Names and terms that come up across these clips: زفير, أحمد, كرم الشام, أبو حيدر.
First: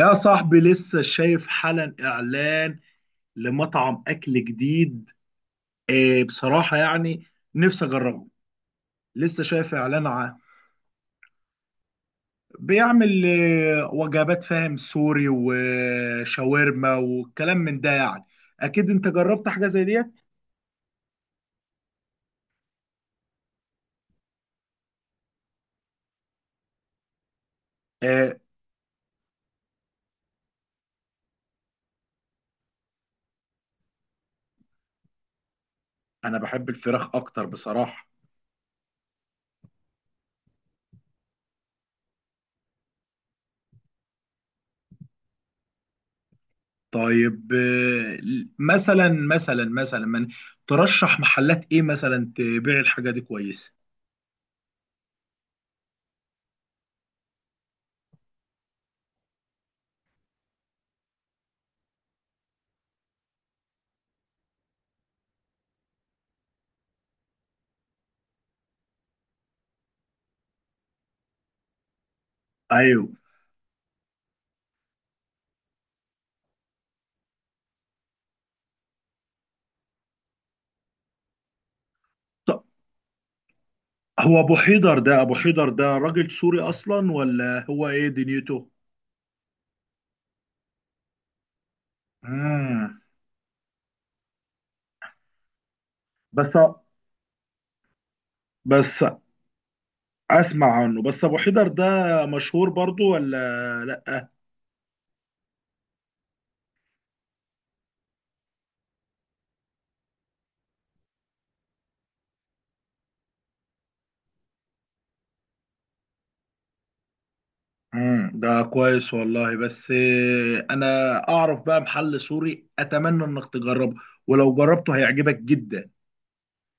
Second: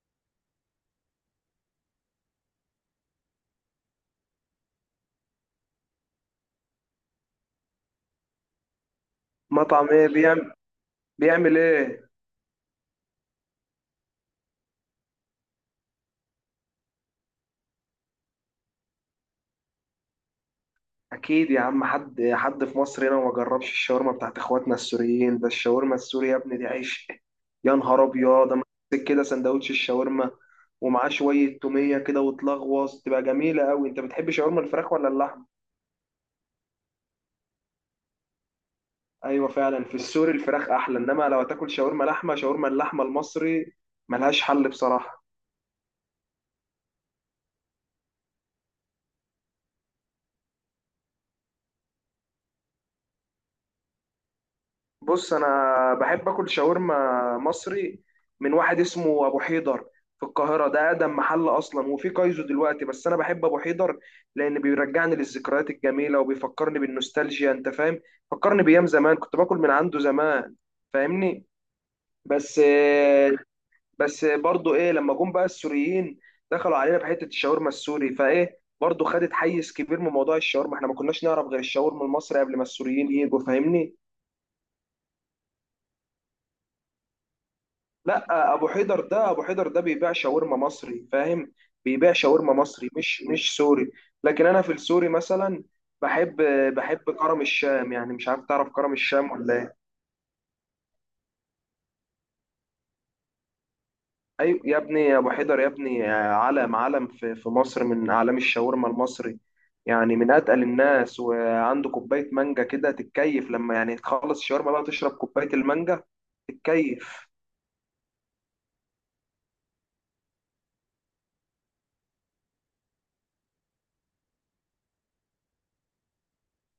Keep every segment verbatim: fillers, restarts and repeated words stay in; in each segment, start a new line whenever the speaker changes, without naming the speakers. يا صاحبي لسه شايف حالا اعلان لمطعم اكل جديد. إيه، بصراحة يعني نفسي اجربه. لسه شايف
مطعم
اعلان
ايه
عنه.
بيعمل؟ بيعمل ايه؟
بيعمل إيه، وجبات فاهم، سوري وشاورما والكلام من ده، يعني اكيد انت جربت حاجة زي ديت.
اكيد يا عم، حد حد في مصر هنا ما جربش الشاورما بتاعت اخواتنا السوريين. ده الشاورما السوري يا ابني دي عيش. يا نهار
آه،
ابيض، اما تمسك كده سندوتش الشاورما ومعاه شويه توميه كده وتلغوص، تبقى جميله قوي. انت بتحب شاورما الفراخ ولا اللحمه؟
انا بحب الفراخ اكتر بصراحة.
ايوه فعلا في السوري الفراخ احلى، انما لو هتاكل شاورما لحمه، شاورما اللحمه المصري ملهاش حل بصراحه.
طيب. آه، مثلا مثلا مثلا من ترشح محلات ايه مثلا تبيع الحاجة دي كويسة؟
بص، انا بحب اكل شاورما مصري من واحد اسمه ابو حيدر في القاهره. ده اقدم محل اصلا، وفي كايزو دلوقتي، بس انا بحب ابو حيدر لان بيرجعني للذكريات الجميله وبيفكرني بالنوستالجيا. انت فاهم؟ فكرني بايام زمان كنت باكل من عنده زمان. فاهمني؟ بس
ايوه.
بس برضو ايه، لما جم بقى السوريين دخلوا علينا بحته الشاورما السوري، فايه برضو خدت حيز كبير من موضوع الشاورما. احنا ما كناش نعرف غير الشاورما المصري قبل ما السوريين يجوا، فاهمني؟
هو ابو حيدر ده، ابو حيدر ده راجل سوري اصلا ولا هو ايه
لا،
دنيته؟
ابو حيدر ده ابو حيدر ده بيبيع شاورما مصري، فاهم؟ بيبيع شاورما مصري،
امم.
مش مش سوري. لكن انا في السوري مثلا بحب،
بس.
بحب كرم الشام. يعني مش عارف، تعرف كرم
بس
الشام ولا ايه؟
اسمع عنه بس. ابو حيدر ده مشهور برضو ولا لا؟
ايوه يا ابني، يا ابو حيدر يا ابني، علم علم في في مصر، من اعلام الشاورما المصري. يعني من اتقل الناس، وعنده كوبايه مانجا كده تتكيف، لما يعني تخلص الشاورما بقى تشرب كوبايه المانجا تتكيف.
امم، ده كويس والله. بس آه، انا اعرف بقى محل سوري، اتمنى انك تجربه، ولو جربته هيعجبك جدا.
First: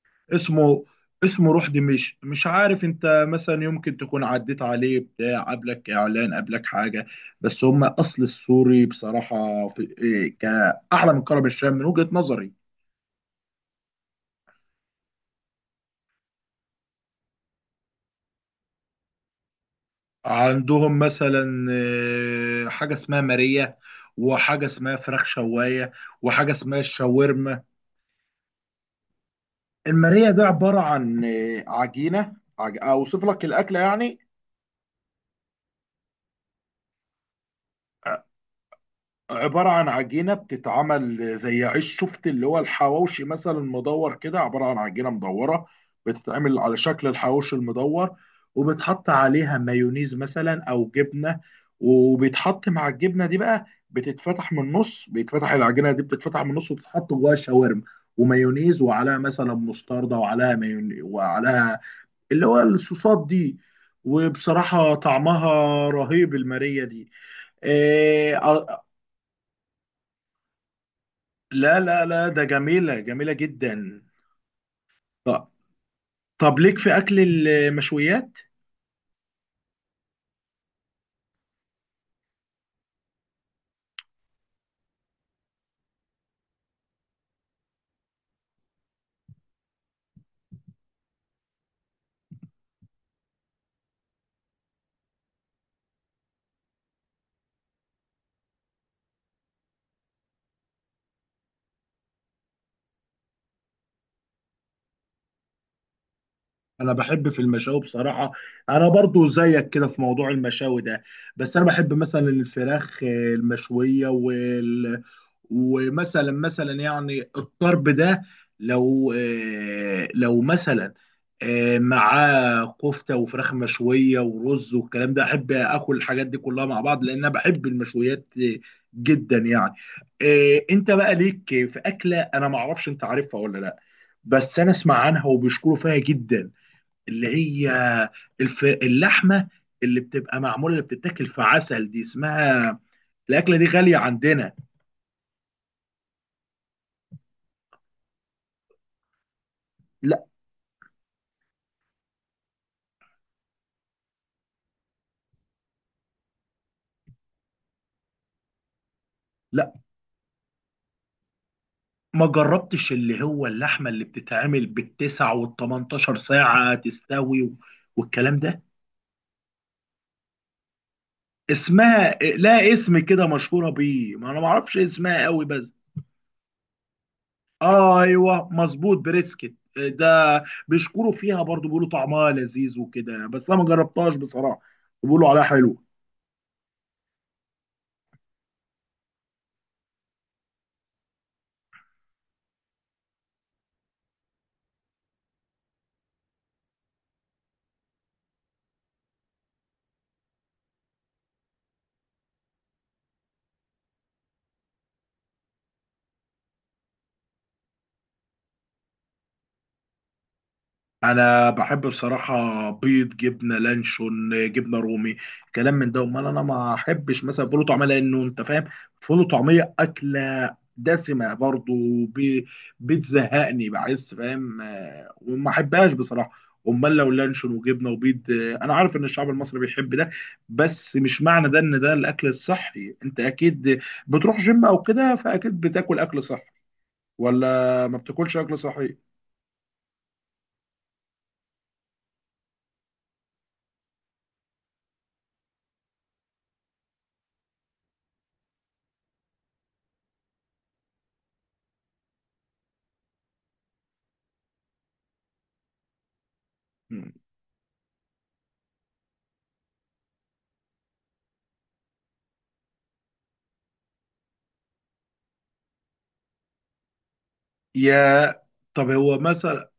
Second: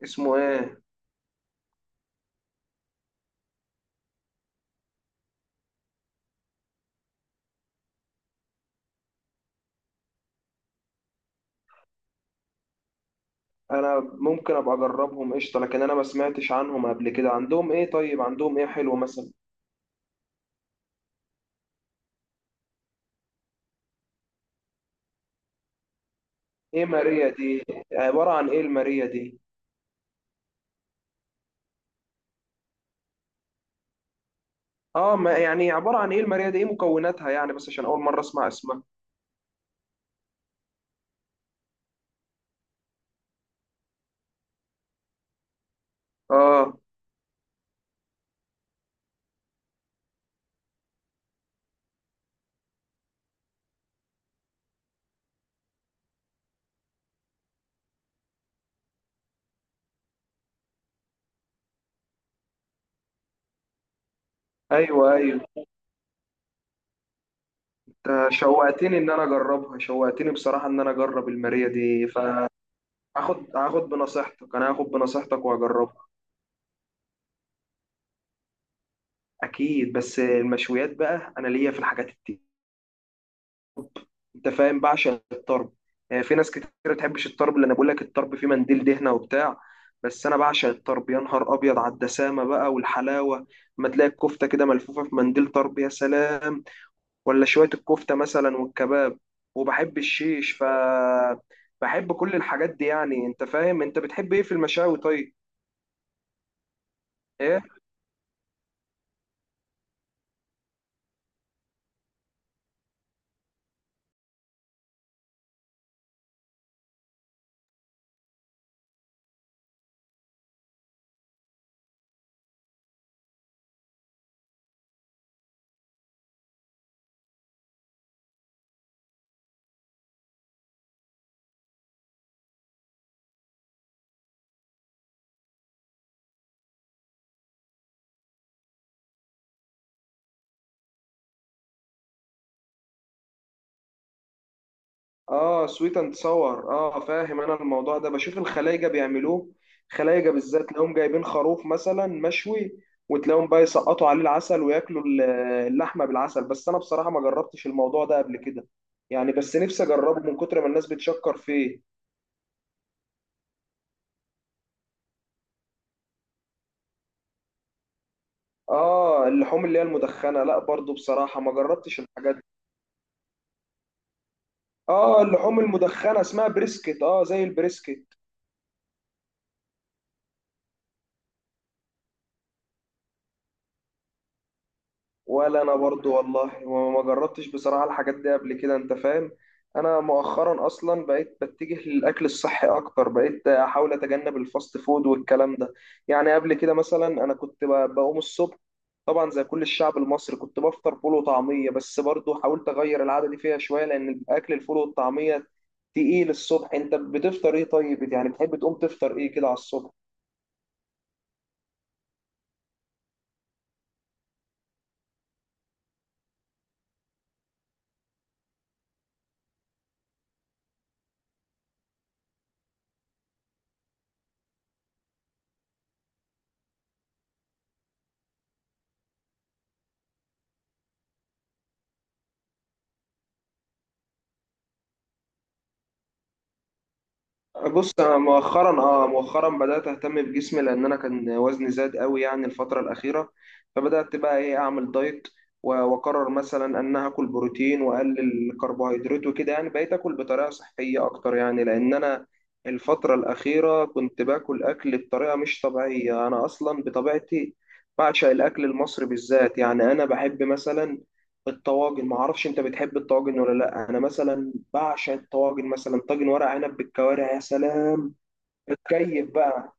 اسمه ايه؟
اسمه، اسمه روح دمشق. مش عارف، انت مثلا يمكن تكون عديت عليه، بتاع قبلك اعلان قبلك حاجه. بس هم اصل السوري بصراحه في إيه كاعلى من كرم الشام من وجهه نظري.
انا ممكن ابقى اجربهم قشطه، لكن انا ما سمعتش عنهم قبل كده. عندهم ايه طيب؟ عندهم ايه حلو مثلا؟
عندهم مثلا آه، حاجه اسمها ماريا، وحاجه اسمها فراخ شوايه، وحاجه اسمها
ايه ماريا
الشاورما.
دي؟ عباره عن ايه الماريا دي؟
الماريا ده عباره عن آه، عجينه. عج... اوصف لك الاكله يعني.
اه، ما يعني عباره عن ايه الماريا دي؟ ايه مكوناتها يعني؟ بس عشان اول مره اسمع اسمها.
عبارة عن عجينة بتتعمل زي عيش، شفت اللي هو الحواوشي مثلا، مدور كده. عبارة عن عجينة مدورة بتتعمل على
اه،
شكل الحواوشي المدور، وبتحط عليها مايونيز مثلا أو جبنة. وبيتحط مع الجبنة دي بقى، بتتفتح من النص، بيتفتح العجينة دي، بتتفتح من النص وتتحط جواها شاورما ومايونيز، وعليها مثلا مستردة، وعليها مايونيز، وعليها اللي هو الصوصات دي. وبصراحة
ايوه ايوه.
طعمها رهيب، المارية دي.
أنت
آه،
شوقتني ان انا اجربها، شوقتني بصراحه ان انا اجرب الماريا
لا لا
دي.
لا، ده جميلة، جميلة
فهاخد، هاخد
جدا.
بنصيحتك، انا هاخد بنصيحتك
طب،
واجربها.
طب ليك في أكل المشويات؟
اكيد، بس المشويات بقى انا ليا في الحاجات. انت فاهم؟ بعشق الطرب. آه، في ناس كتير ما بتحبش الطرب، لان انا بقول لك الطرب فيه منديل دهنه وبتاع، بس انا بعشق الطرب. يا نهار ابيض على الدسامه بقى والحلاوه، ما تلاقي الكفته كده ملفوفه في منديل طرب، يا سلام. ولا شويه الكفته مثلا والكباب، وبحب الشيش. ف بحب كل الحاجات دي يعني. انت فاهم؟ انت بتحب ايه في المشاوي طيب؟
أنا بحب في
ايه؟
المشاوي بصراحة. أنا برضو زيك كده في موضوع المشاوي ده. بس أنا بحب مثلا الفراخ المشوية. ومثلا مثلا يعني الطرب ده، لو آه، لو مثلا آه، معاه كفته وفراخ مشويه ورز والكلام ده، احب اكل الحاجات دي كلها مع بعض، لان انا بحب المشويات آه، جدا يعني. آه، انت بقى ليك في اكله انا ما اعرفش انت عارفها ولا لا، بس انا اسمع عنها وبيشكروا فيها جدا، اللي هي الف... اللحمه اللي بتبقى معموله، اللي بتتاكل في عسل دي، اسمها، الاكله دي غاليه عندنا.
اه، سويت اند صور. اه فاهم، انا الموضوع ده بشوف الخلايجه بيعملوه. خلايجه بالذات تلاقيهم جايبين خروف مثلا مشوي، وتلاقيهم بقى يسقطوا عليه العسل وياكلوا ال- اللحمه بالعسل. بس انا بصراحه ما جربتش الموضوع ده قبل كده، يعني بس
لا،
نفسي اجربه من كتر ما الناس بتشكر فيه.
ما جربتش اللي هو اللحمه اللي بتتعمل بالتسع والتمنتاشر ساعه تستوي و- والكلام ده،
اه، اللحوم اللي هي المدخنه، لا برضو بصراحه ما جربتش
اسمها
الحاجات دي.
لا اسم كده مشهوره بيه، ما انا ما اعرفش
اه،
اسمها قوي
اللحوم
بس.
المدخنه اسمها بريسكت، اه زي
آه
البريسكت.
ايوه، مظبوط، بريسكت ده. بيشكروا فيها برضو، بيقولوا طعمها لذيذ وكده، بس انا ما جربتهاش بصراحه. بيقولوا عليها
ولا انا
حلو.
برضو والله، وما جربتش بصراحة الحاجات دي قبل كده. انت فاهم؟ انا مؤخرا اصلا بقيت بتجه للاكل الصحي اكتر، بقيت احاول اتجنب الفاست فود والكلام ده. يعني قبل كده مثلا انا كنت ب- بقوم الصبح طبعا زي كل الشعب المصري كنت بفطر فول وطعمية، بس برضو حاولت اغير العادة دي فيها شوية، لان اكل الفول والطعمية تقيل الصبح. انت بتفطر ايه طيب؟ يعني بتحب تقوم تفطر ايه كده على الصبح؟
انا بحب بصراحه بيض، جبنه لانشون، جبنه رومي، كلام من ده. امال انا ما احبش مثلا فول وطعميه، لانه انت فاهم، فول وطعميه اكله دسمه برضو، بي- بتزهقني، بحس فاهم آه، وما احبهاش بصراحه. امال لو لانشون وجبنه وبيض آه، انا عارف ان الشعب المصري بيحب ده، بس مش معنى ده ان ده الاكل الصحي. انت اكيد بتروح جيم او كده، فاكيد بتاكل اكل صحي ولا
بص،
ما
انا
بتاكلش اكل
مؤخرا،
صحي؟
اه مؤخرا بدات اهتم بجسمي لان انا كان وزني زاد قوي يعني الفتره الاخيره، فبدات بقى ايه اعمل دايت، و- واقرر مثلا ان أنا هاكل بروتين واقلل الكربوهيدرات وكده. يعني بقيت اكل بطريقه صحيه اكتر، يعني لان انا الفتره الاخيره كنت باكل اكل بطريقه مش طبيعيه. انا اصلا
مم.
بطبيعتي بعشق الاكل المصري بالذات. يعني انا بحب مثلا الطواجن، ما اعرفش انت بتحب الطواجن ولا لا. انا مثلا بعشق الطواجن، مثلا طاجن ورق عنب بالكوارع، يا سلام،
يا، طب هو
بتكيف
مثلا
بقى.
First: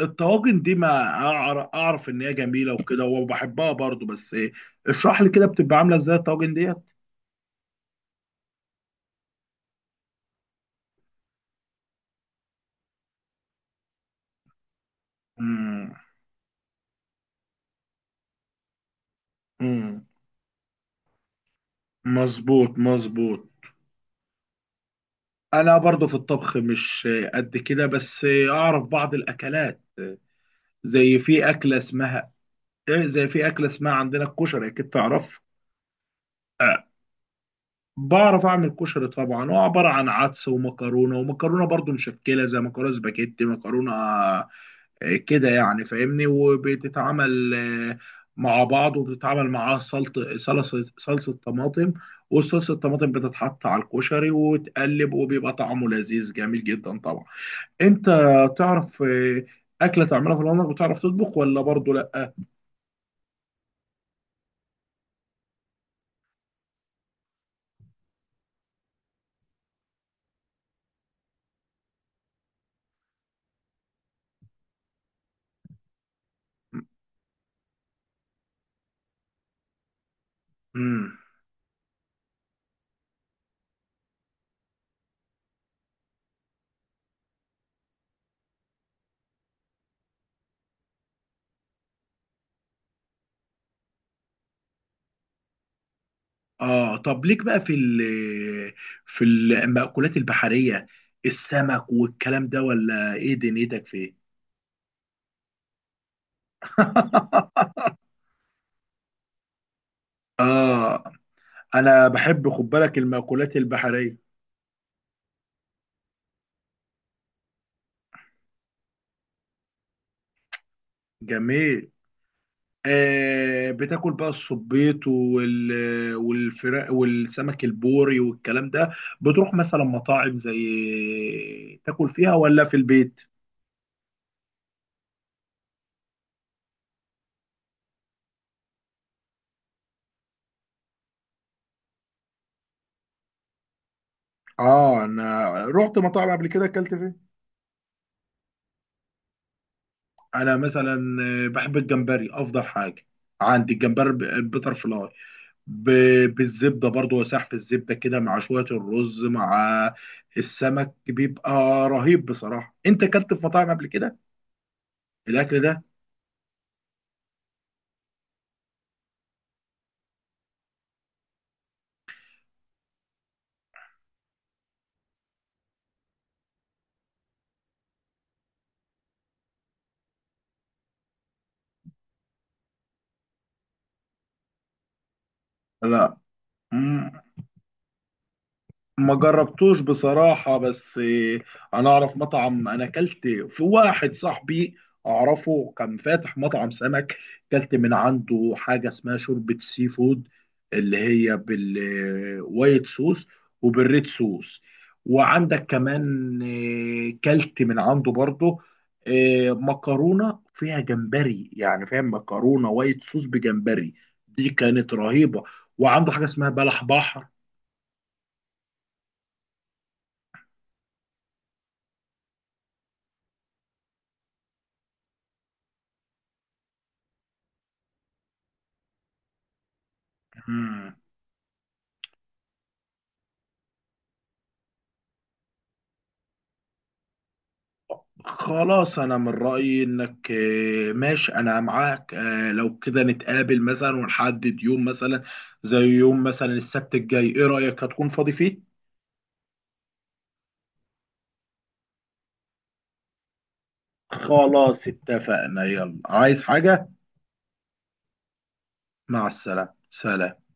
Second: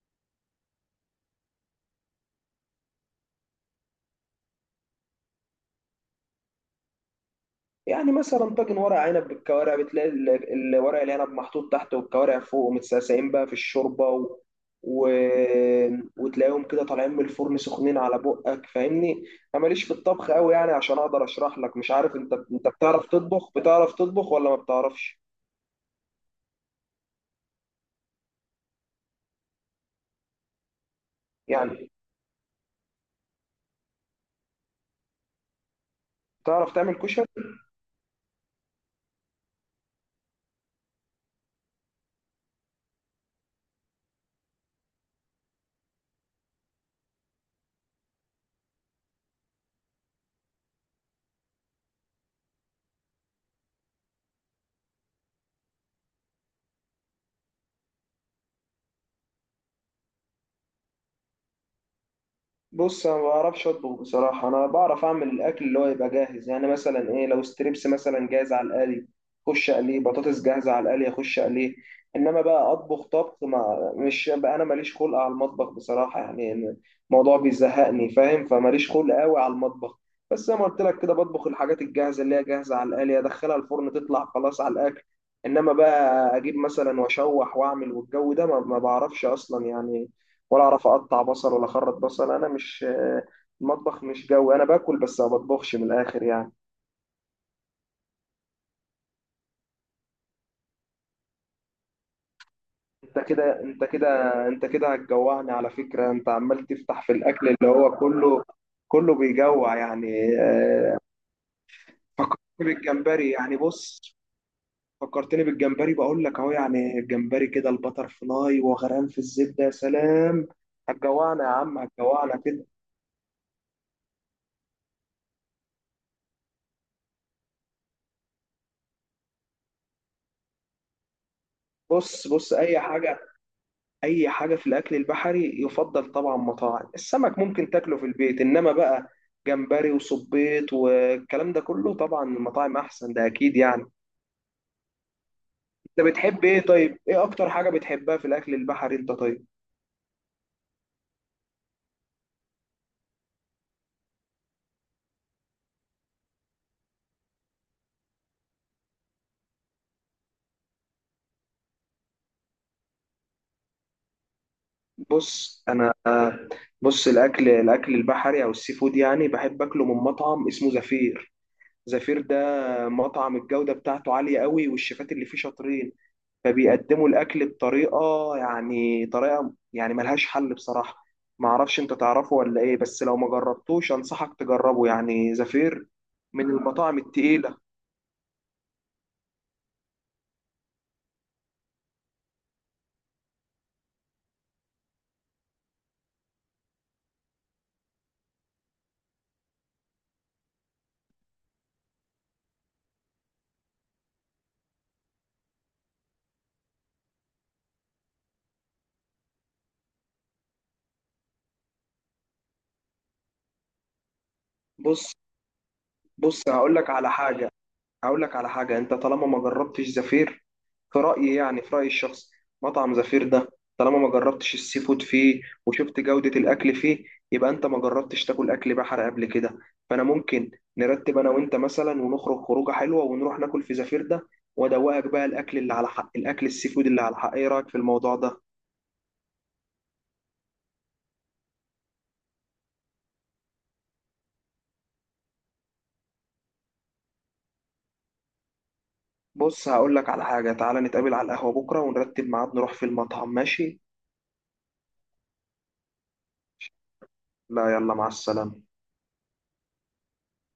الطواجن دي، ما أعر- اعرف ان هي جميله وكده وبحبها برضو، بس إيه، اشرح لي كده بتبقى عامله ازاي الطواجن ديت.
يعني مثلا طاجن ورق عنب بالكوارع بتلاقي ال- ال- ورق العنب محطوط تحت والكوارع فوق متسقسقين بقى في الشوربه، و... و... وتلاقيهم كده طالعين من الفرن سخنين على بقك. فاهمني؟ انا ماليش في
مم.
الطبخ قوي يعني عشان اقدر اشرح لك. مش عارف انت، انت
مظبوط،
بتعرف
مظبوط.
تطبخ، بتعرف تطبخ ولا ما بتعرفش
انا برضو في الطبخ مش قد كده، بس اعرف بعض الاكلات، زي في اكله
يعني؟
اسمها إيه، زي في اكله اسمها عندنا، الكشري اكيد تعرف.
بتعرف
آه،
تعمل كشري؟
بعرف اعمل كشري طبعا. هو عباره عن عدس ومكرونه، ومكرونه برضو مشكله زي مكرونه سباجيتي، مكرونه كده يعني فاهمني. وبتتعمل آه، مع بعض، وبتتعمل معاها سلطة صلصة، صلصة طماطم، والصلصة الطماطم بتتحط على الكشري وتقلب، وبيبقى طعمه لذيذ جميل جدا طبعا. انت تعرف آه، أكلة تعملها في العمر؟ بتعرف تطبخ ولا برضه لا؟
بص، انا ما بعرفش اطبخ بصراحه. انا بعرف اعمل الاكل اللي هو يبقى جاهز، يعني مثلا ايه، لو ستريبس مثلا جاهز على القلي اخش اقليه، بطاطس جاهزه على القلي اخش اقليه. انما بقى اطبخ طبخ، ما مش بقى، انا ماليش خلق على المطبخ بصراحه يعني. الموضوع بيزهقني، فاهم؟ فماليش خلق قوي على المطبخ. بس زي ما قلت لك كده،
امم.
بطبخ الحاجات الجاهزه اللي هي جاهزه على القلي، ادخلها الفرن تطلع خلاص على الاكل. انما بقى اجيب مثلا واشوح واعمل والجو ده، ما ما بعرفش اصلا يعني. ولا اعرف اقطع بصل، ولا اخرط بصل. انا مش، المطبخ مش جوي، انا باكل بس ما بطبخش، من الاخر يعني.
اه طب ليك بقى في ال في المأكولات البحرية، السمك والكلام ده، ولا
انت
ايه
كده انت
دنيتك
كده
فيه؟
انت كده هتجوعني على فكرة. انت عمال تفتح في الاكل، اللي هو كله كله بيجوع يعني. آه،
اه، انا بحب
فكرتني
خد بالك
بالجمبري،
المأكولات
يعني
البحرية.
بص، فكرتني بالجمبري بقول لك اهو. يعني الجمبري كده البتر فلاي وغرقان في الزبدة، يا سلام. هتجوعنا يا عم،
جميل.
هتجوعنا كده.
آه، بتاكل بقى الصبيط وال والفراخ والسمك البوري والكلام ده؟ بتروح مثلا مطاعم زي تاكل
بص
فيها
بص
ولا في
اي حاجة،
البيت؟
اي حاجه في الاكل البحري يفضل طبعا مطاعم السمك، ممكن تاكله في البيت، انما بقى جمبري وصبيط والكلام ده كله طبعا المطاعم احسن، ده اكيد يعني.
اه انا رحت
انت
مطاعم
بتحب
قبل
ايه
كده، اكلت
طيب؟ ايه
فيه.
اكتر حاجه بتحبها في الاكل البحري انت طيب؟
انا مثلا آه، بحب الجمبري افضل حاجة عندي، الجمبري البيتر فلاي، ب- بالزبده برضو، وسحب الزبده كده مع شويه الرز مع السمك، بيبقى رهيب بصراحه. انت اكلت في مطاعم قبل كده الاكل
بص
ده؟
انا، بص الاكل، الاكل البحري او السي فود يعني، بحب اكله من مطعم اسمه زفير. زفير ده مطعم الجوده بتاعته عاليه قوي، والشيفات اللي فيه شاطرين، فبيقدموا الاكل بطريقه، يعني طريقه يعني ملهاش حل بصراحه. ما اعرفش انت تعرفه ولا ايه، بس لو ما جربتوش انصحك تجربه. يعني زفير من المطاعم
لا،
التقيله.
ما جربتوش بصراحة. بس إيه، أنا أعرف مطعم، أنا أكلت في واحد صاحبي أعرفه كان فاتح مطعم سمك، أكلت من عنده حاجة اسمها شوربة سي فود، اللي هي بالوايت صوص وبالريد صوص. وعندك كمان إيه، كلت من عنده برضه إيه، مكرونة فيها جمبري، يعني فاهم، مكرونة وايت صوص بجمبري، دي كانت
بص
رهيبة. وعنده حاجة
بص
اسمها
هقول
بلح
لك على
بحر.
حاجه، هقول لك على حاجة، انت طالما ما جربتش زفير، في رأيي، يعني في رأيي الشخصي، مطعم زفير ده، طالما ما جربتش السي فود فيه وشفت جودة الأكل فيه، يبقى انت ما جربتش تاكل أكل بحر قبل كده. فأنا ممكن
مم.
نرتب أنا وأنت مثلا، ونخرج خروجة حلوة، ونروح ناكل في زفير ده، وأدوقك بقى الأكل اللي على حق، الأكل السي فود اللي على حق. إيه رأيك في الموضوع ده؟
خلاص، انا من رأيي انك آه، ماشي، انا معاك. آه، لو كده نتقابل مثلا ونحدد يوم، مثلا زي يوم مثلا السبت الجاي، ايه رأيك؟ هتكون فاضي فيه؟
بص هقول لك على حاجة، تعالى نتقابل على القهوة بكرة ونرتب ميعاد نروح في المطعم، ماشي؟
خلاص، اتفقنا. يلا، عايز حاجة؟
لا، يلا، مع السلامة.
مع السلامة، سلام.